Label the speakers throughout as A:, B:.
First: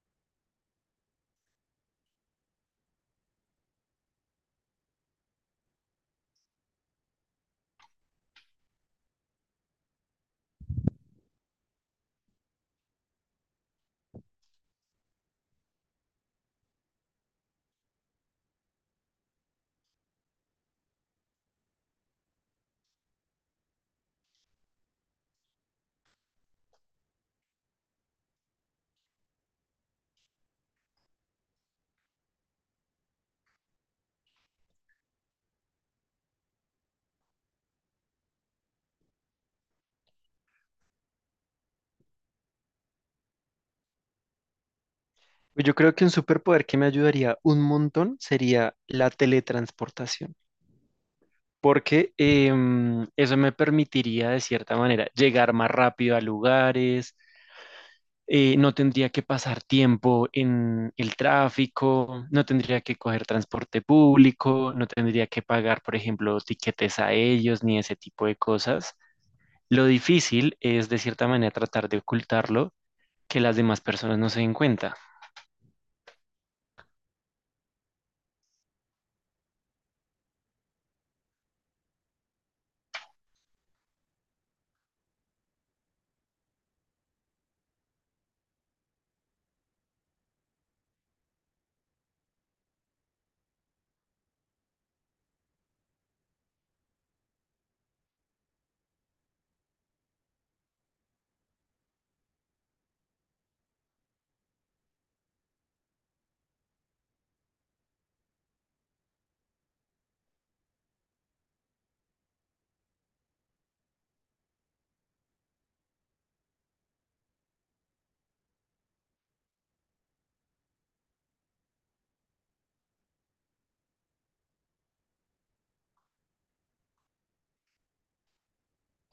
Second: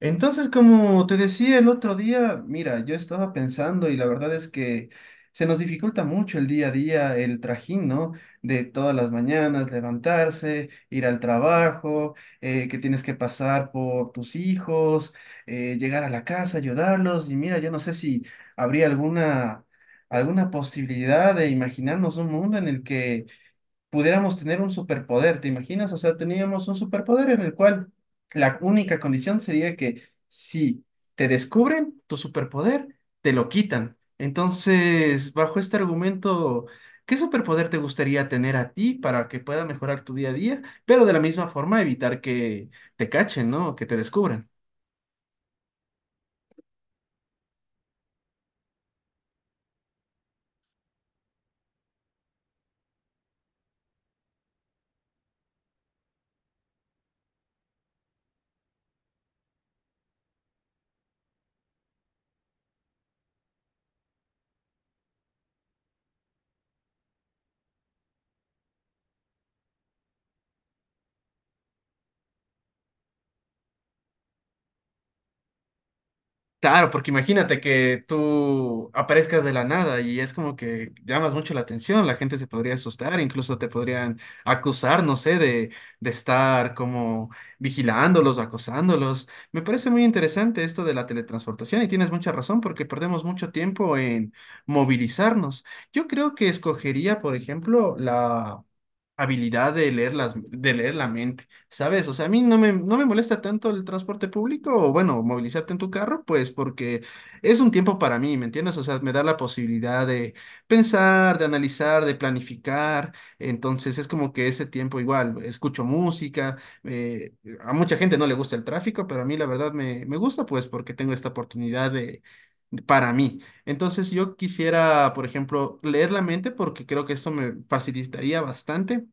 A: Entonces, como te decía el otro día, mira, yo estaba pensando y la verdad es que se nos dificulta mucho el día a día, el trajín, ¿no? De todas las mañanas, levantarse, ir al trabajo, que tienes que pasar por tus hijos, llegar a la casa, ayudarlos. Y mira, yo no sé si habría alguna posibilidad de imaginarnos un mundo en el que pudiéramos tener un superpoder, ¿te imaginas? O sea, teníamos un superpoder en el cual la única condición sería que si te descubren tu superpoder, te lo quitan. Entonces, bajo este argumento, ¿qué superpoder te gustaría tener a ti para que pueda mejorar tu día a día, pero de la misma forma evitar que te cachen? ¿No? Que te descubran.
B: Pues yo creo que un superpoder que me ayudaría un montón sería la teletransportación, porque eso me permitiría de cierta manera llegar más rápido a lugares, no tendría que pasar tiempo en el tráfico, no tendría que coger transporte público, no tendría que pagar, por ejemplo, tiquetes a ellos ni ese tipo de cosas. Lo difícil es de cierta manera tratar de ocultarlo, que las demás personas no se den cuenta.
A: Claro, porque imagínate que tú aparezcas de la nada y es como que llamas mucho la atención, la gente se podría asustar, incluso te podrían acusar, no sé, de estar como vigilándolos, acosándolos. Me parece muy interesante esto de la teletransportación y tienes mucha razón porque perdemos mucho tiempo en movilizarnos. Yo creo que escogería, por ejemplo, la habilidad de leer la mente, ¿sabes? O sea, a mí no me molesta tanto el transporte público o, bueno, movilizarte en tu carro, pues porque es un tiempo para mí, ¿me entiendes? O sea, me da la posibilidad de pensar, de analizar, de planificar. Entonces es como que ese tiempo igual, escucho música, eh, a mucha gente no le gusta el tráfico, pero a mí la verdad me gusta, pues porque tengo esta oportunidad para mí. Entonces yo quisiera, por ejemplo, leer la mente porque creo que esto me facilitaría bastante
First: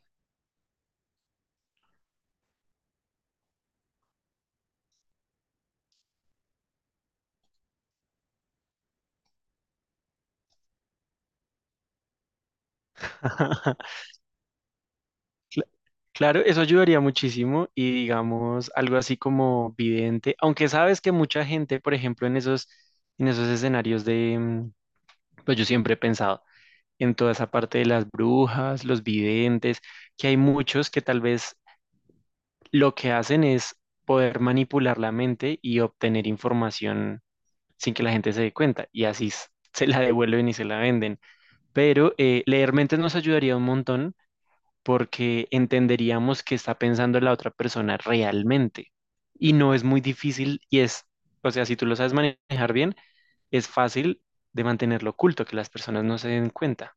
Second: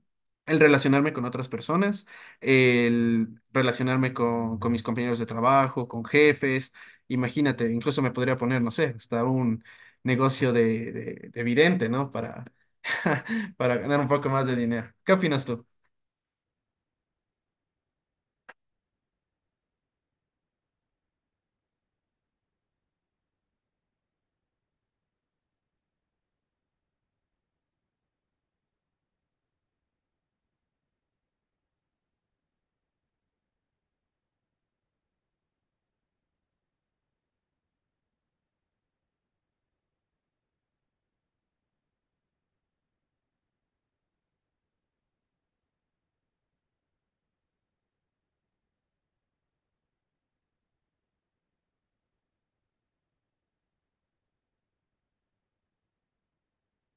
A: el relacionarme con otras personas, el relacionarme con mis compañeros de trabajo, con jefes. Imagínate, incluso me podría poner, no sé, hasta un negocio de vidente, ¿no? Para, para ganar un poco más de dinero. ¿Qué opinas tú?
B: Claro, eso ayudaría muchísimo y digamos algo así como vidente, aunque sabes que mucha gente, por ejemplo, en esos escenarios de, pues yo siempre he pensado en toda esa parte de las brujas, los videntes, que hay muchos que tal vez lo que hacen es poder manipular la mente y obtener información sin que la gente se dé cuenta y así se la devuelven y se la venden. Pero leer mentes nos ayudaría un montón porque entenderíamos qué está pensando la otra persona realmente. Y no es muy difícil y es, o sea, si tú lo sabes manejar bien, es fácil de mantenerlo oculto, que las personas no se den cuenta.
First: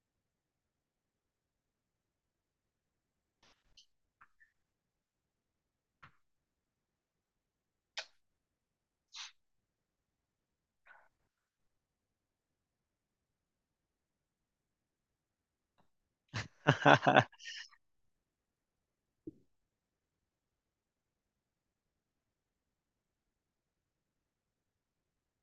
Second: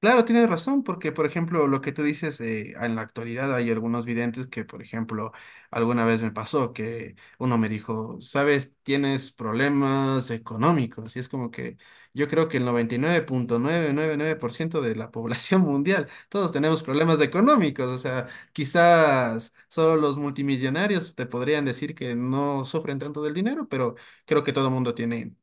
A: Claro, tienes razón, porque por ejemplo, lo que tú dices, en la actualidad hay algunos videntes que, por ejemplo, alguna vez me pasó que uno me dijo, sabes, tienes problemas económicos, y es como que yo creo que el 99,999% de la población mundial, todos tenemos problemas económicos. O sea, quizás solo los multimillonarios te podrían decir que no sufren tanto del dinero, pero creo que todo el mundo tiene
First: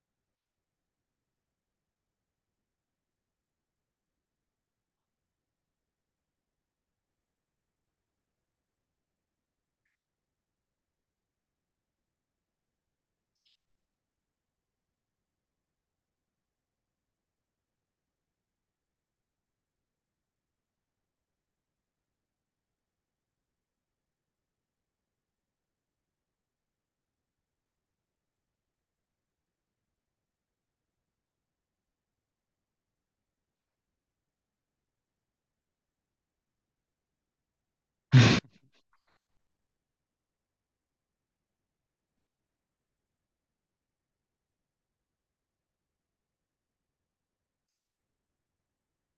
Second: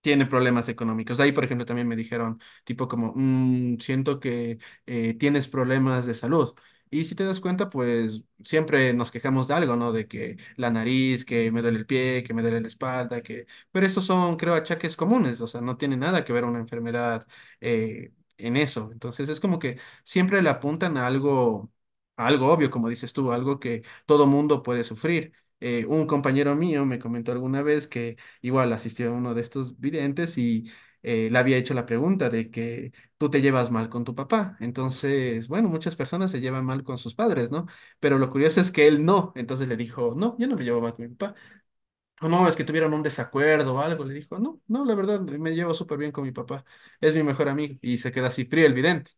A: tiene problemas económicos. Ahí, por ejemplo, también me dijeron, tipo como: "Mm, siento que tienes problemas de salud." Y si te das cuenta, pues siempre nos quejamos de algo, ¿no? De que la nariz, que me duele el pie, que me duele la espalda, que... Pero esos son, creo, achaques comunes. O sea, no tiene nada que ver una enfermedad eh, en eso. Entonces es como que siempre le apuntan a algo obvio, como dices tú, algo que todo mundo puede sufrir. Un compañero mío me comentó alguna vez que igual asistió a uno de estos videntes y le había hecho la pregunta de que tú te llevas mal con tu papá. Entonces, bueno, muchas personas se llevan mal con sus padres, ¿no? Pero lo curioso es que él no. Entonces le dijo: "No, yo no me llevo mal con mi papá." O: "No, es que tuvieron un desacuerdo o algo." Le dijo: "No, no, la verdad, me llevo súper bien con mi papá. Es mi mejor amigo." Y se queda así frío el vidente,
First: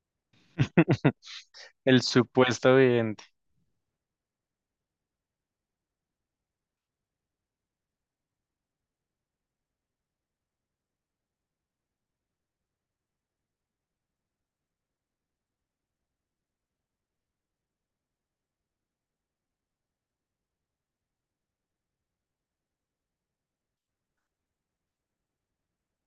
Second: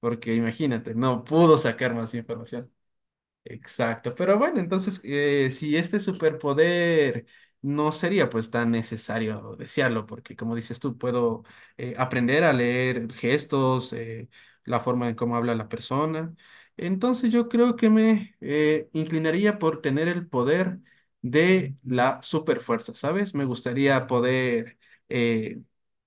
A: porque imagínate, no pudo sacar
B: El
A: más información.
B: supuesto evidente.
A: Exacto, pero bueno, entonces, si este superpoder no sería pues tan necesario desearlo, porque como dices tú, puedo aprender a leer gestos, la forma en cómo habla la persona. Entonces yo creo que me inclinaría por tener el poder de la superfuerza, ¿sabes? Me gustaría poder eh,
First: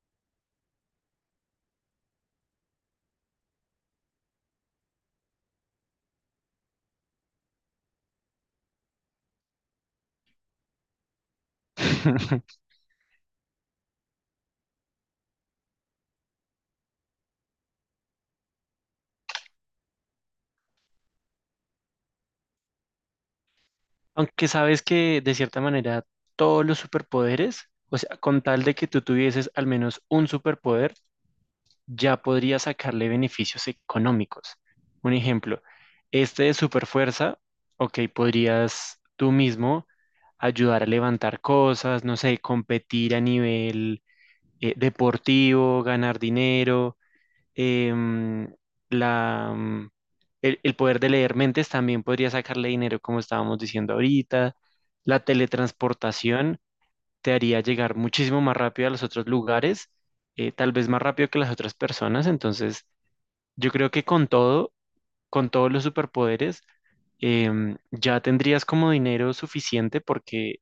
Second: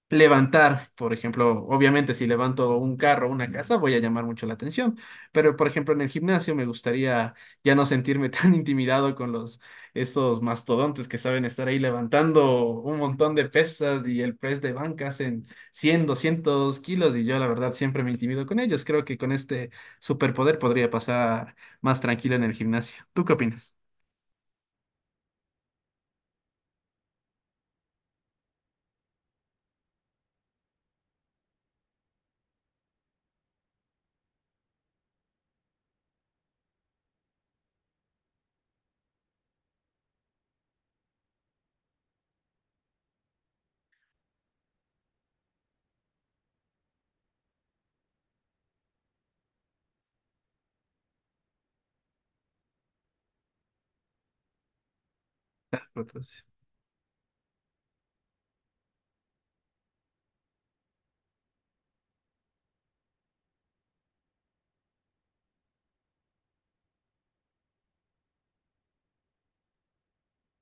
A: levantar, por ejemplo. Obviamente si levanto un carro o una casa, voy a llamar mucho la atención, pero por ejemplo en el gimnasio me gustaría ya no sentirme tan intimidado con los esos mastodontes que saben estar ahí levantando un montón de pesas y el press de banca hacen 100, 200 kilos y yo la verdad siempre me intimido con ellos. Creo que con este superpoder podría pasar más tranquilo en el gimnasio. ¿Tú qué opinas?
B: Aunque sabes que de cierta manera todos los superpoderes, o sea, con tal de que tú tuvieses al menos un superpoder, ya podría sacarle beneficios económicos. Un ejemplo, este de superfuerza, ok, podrías tú mismo ayudar a levantar cosas, no sé, competir a nivel deportivo, ganar dinero, em, la, mm, el poder de leer mentes también podría sacarle dinero, como estábamos diciendo ahorita. La teletransportación te haría llegar muchísimo más rápido a los otros lugares, tal vez más rápido que las otras personas, entonces yo creo que con todo, con todos los superpoderes, ya tendrías como dinero suficiente porque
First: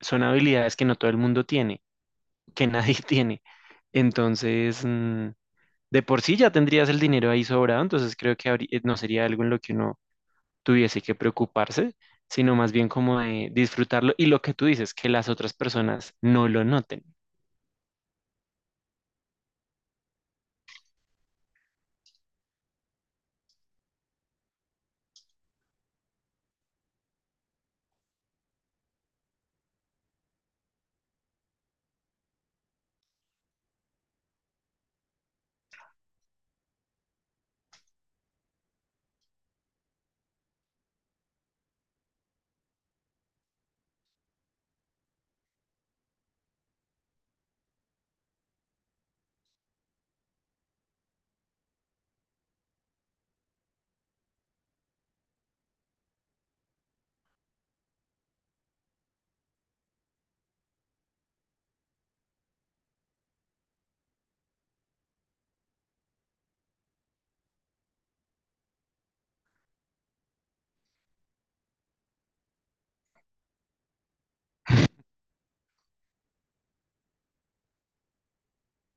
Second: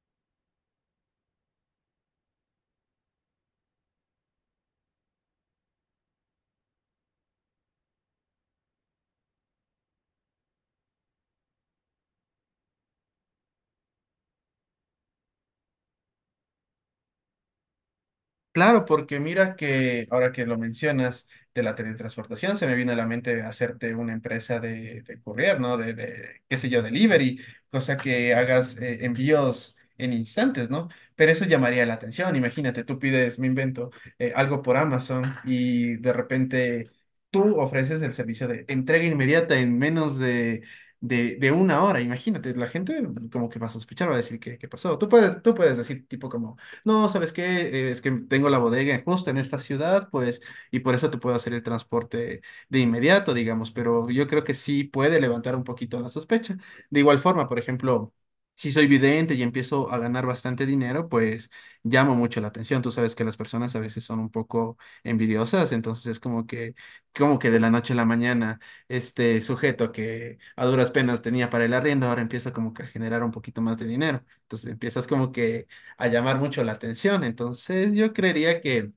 B: son habilidades que no todo el mundo tiene, que nadie tiene. Entonces, de por sí ya tendrías el dinero ahí sobrado, entonces creo que no sería algo en lo que uno tuviese que preocuparse, sino más bien como de disfrutarlo y lo que tú dices, que las otras personas no lo noten.
A: Claro, porque mira que ahora que lo mencionas de la teletransportación, se me viene a la mente hacerte una empresa de courier, ¿no? Qué sé yo, delivery, cosa que hagas envíos en instantes, ¿no? Pero eso llamaría la atención. Imagínate, tú pides, me invento, algo por Amazon y de repente tú ofreces el servicio de entrega inmediata en menos de una hora. Imagínate, la gente como que va a sospechar, va a decir: Qué pasó?" Tú puedes decir tipo como... "No, ¿sabes qué? Es que tengo la bodega justo en esta ciudad, pues, y por eso te puedo hacer el transporte de inmediato, digamos." Pero yo creo que sí puede levantar un poquito la sospecha. De igual forma, por ejemplo, si soy vidente y empiezo a ganar bastante dinero, pues llamo mucho la atención. Tú sabes que las personas a veces son un poco envidiosas, entonces es como que de la noche a la mañana, este sujeto que a duras penas tenía para el arriendo, ahora empieza como que a generar un poquito más de dinero. Entonces empiezas como que a llamar mucho la atención. Entonces yo creería que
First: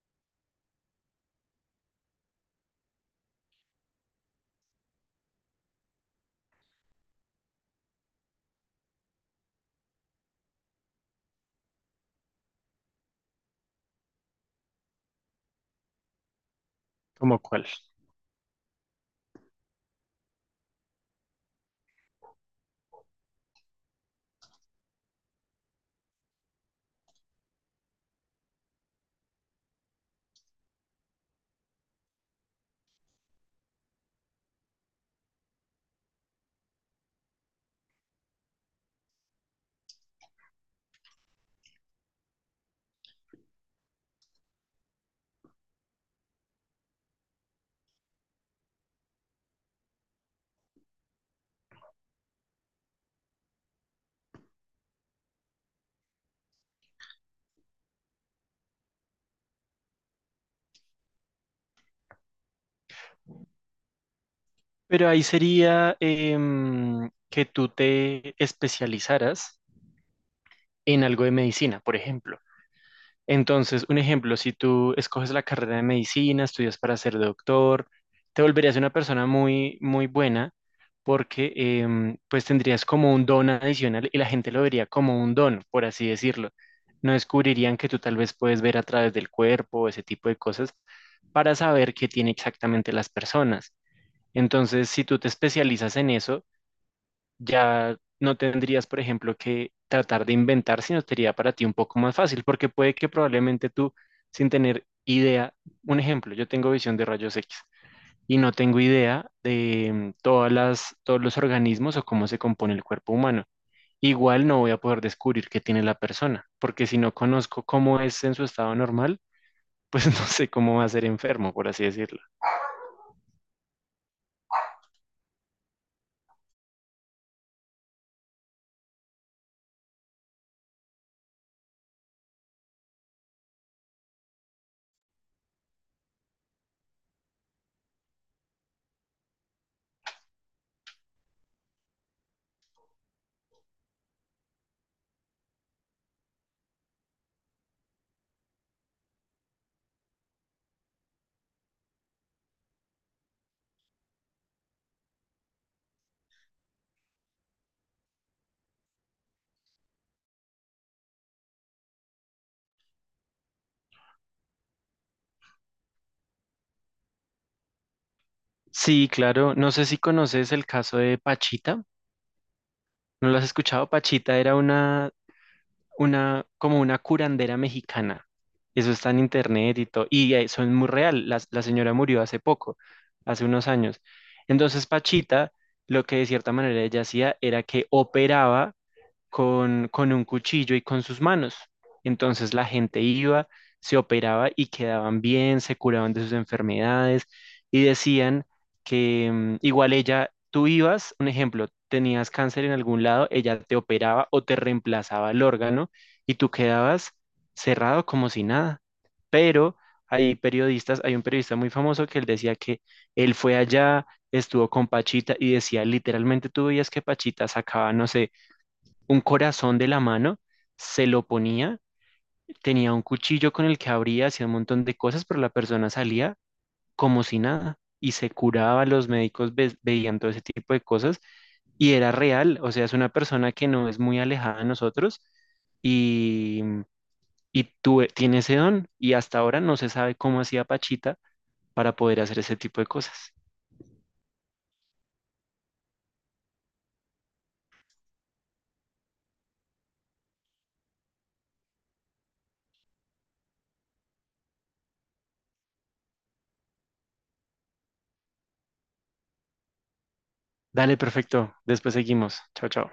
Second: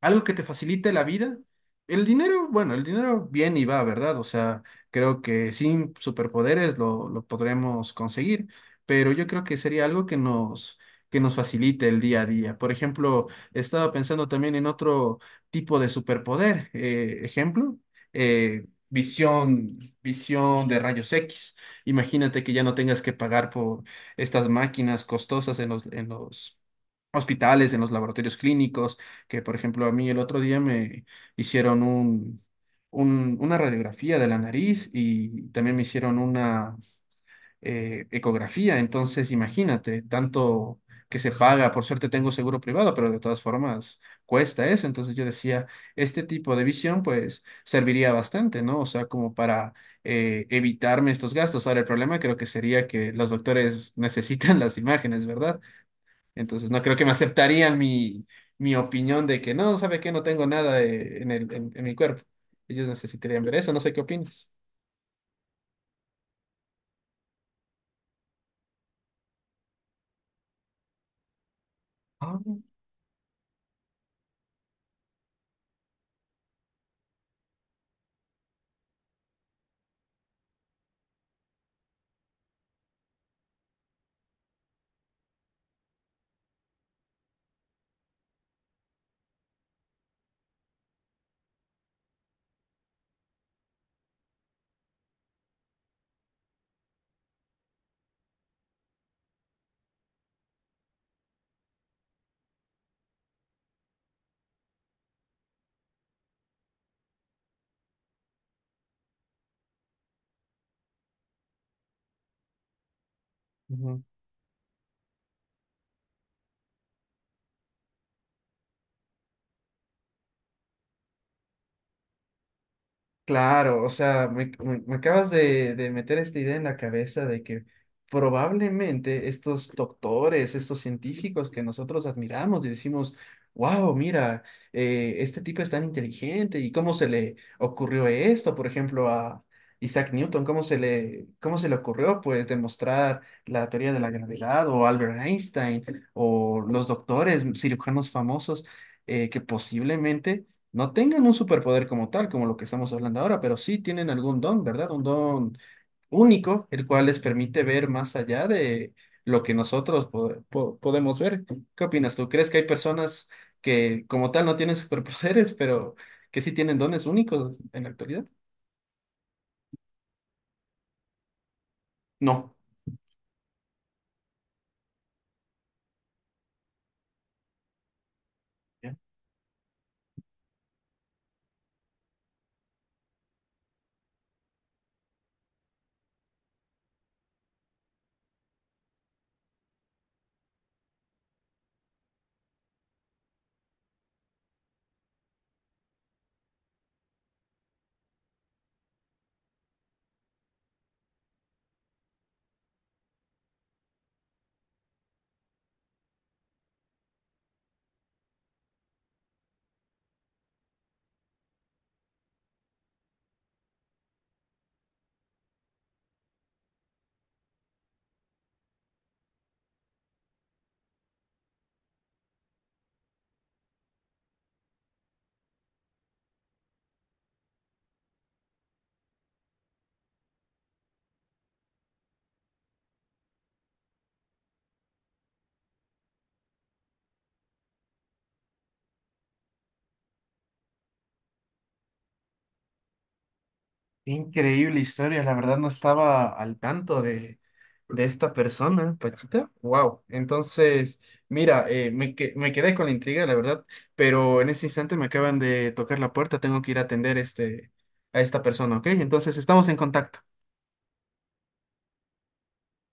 A: algo que te facilite la vida. El dinero, bueno, el dinero viene y va, ¿verdad? O sea, creo que sin superpoderes lo podremos conseguir, pero yo creo que sería algo que que nos facilite el día a día. Por ejemplo, estaba pensando también en otro tipo de superpoder. eh,
B: ¿Como cuál?
A: ejemplo, visión de rayos X. Imagínate que ya no tengas que pagar por estas máquinas costosas en los hospitales, en los laboratorios clínicos. Que por ejemplo a mí el otro día me hicieron una radiografía de la nariz y también me hicieron una ecografía. Entonces imagínate, tanto que se paga. Por suerte tengo seguro privado, pero de todas formas cuesta eso. Entonces yo decía, este tipo de visión pues serviría bastante, ¿no? O sea, como para... evitarme estos gastos. Ahora, el problema creo que sería que los doctores necesitan las imágenes, ¿verdad? Entonces no creo que me aceptarían mi opinión de que no. ¿Sabe qué? No tengo nada en mi cuerpo. Ellos necesitarían ver eso, no sé qué opinas.
B: Pero ahí sería que tú te especializaras en algo de medicina, por
A: Ah.
B: ejemplo. Entonces, un ejemplo, si tú escoges la carrera de medicina, estudias para ser doctor, te volverías una persona muy, muy buena porque pues tendrías como un don adicional y la gente lo vería como un don, por así decirlo. No descubrirían que tú tal vez puedes ver a través del cuerpo, ese tipo de cosas, para saber qué tiene exactamente las personas. Entonces, si tú te especializas en eso, ya no tendrías, por ejemplo, que tratar de inventar, sino sería para ti un poco más fácil, porque puede que probablemente tú, sin tener idea, un ejemplo, yo tengo visión de rayos X y no tengo idea de todas las, todos los organismos o cómo se compone el cuerpo humano.
A: Ujú.
B: Igual no voy a poder descubrir qué tiene la persona, porque si no conozco cómo es en su estado normal, pues no sé cómo va a ser enfermo, por así decirlo.
A: Claro, o sea, me acabas de meter esta idea en la cabeza de que probablemente estos doctores, estos científicos que nosotros admiramos y decimos: "Wow, mira, este tipo es tan inteligente. Y cómo se le ocurrió esto, por ejemplo, a Isaac Newton, cómo se le ocurrió, pues, demostrar la teoría de la gravedad, o Albert Einstein o los doctores, cirujanos famosos, que posiblemente no tengan un superpoder como tal, como lo que estamos hablando ahora, pero sí tienen algún don, ¿verdad? Un don único, el cual les permite ver más allá de lo que nosotros podemos ver." ¿Qué opinas tú? ¿Crees que hay personas que como tal no tienen superpoderes, pero que sí tienen dones únicos en la actualidad?
B: Sí, claro, no sé si conoces el caso de Pachita,
A: No.
B: ¿no lo has escuchado? Pachita era una como una curandera mexicana. Eso está en internet y todo. Y eso es muy real. La señora murió hace poco, hace unos años. Entonces, Pachita, lo que de cierta manera ella hacía era que operaba con un cuchillo y con sus manos. Entonces la gente iba, se operaba y quedaban bien, se curaban de sus enfermedades y decían que igual ella, tú ibas, un ejemplo, tenías cáncer en algún lado, ella te operaba o te reemplazaba el órgano y tú quedabas cerrado como si nada. Pero hay periodistas, hay un periodista muy famoso que él decía que él fue allá, estuvo con Pachita y decía, literalmente tú veías que Pachita sacaba, no sé, un corazón de la mano, se lo ponía, tenía un cuchillo con el que abría, hacía un montón de cosas, pero la persona salía como si nada y se curaba, los médicos veían todo ese tipo de cosas y era real, o sea, es una persona que no es muy alejada de nosotros y, y tiene ese don y hasta ahora no se sabe cómo hacía Pachita para poder hacer ese tipo de cosas.
A: Qué increíble historia, la verdad no estaba al tanto de esta persona, Pachita. Wow, entonces, mira, me quedé con la intriga, la verdad, pero en este instante me acaban de tocar la puerta, tengo que ir a atender a esta persona, ¿ok? Entonces estamos en contacto.
B: Dale, perfecto, después seguimos. Chao, chao.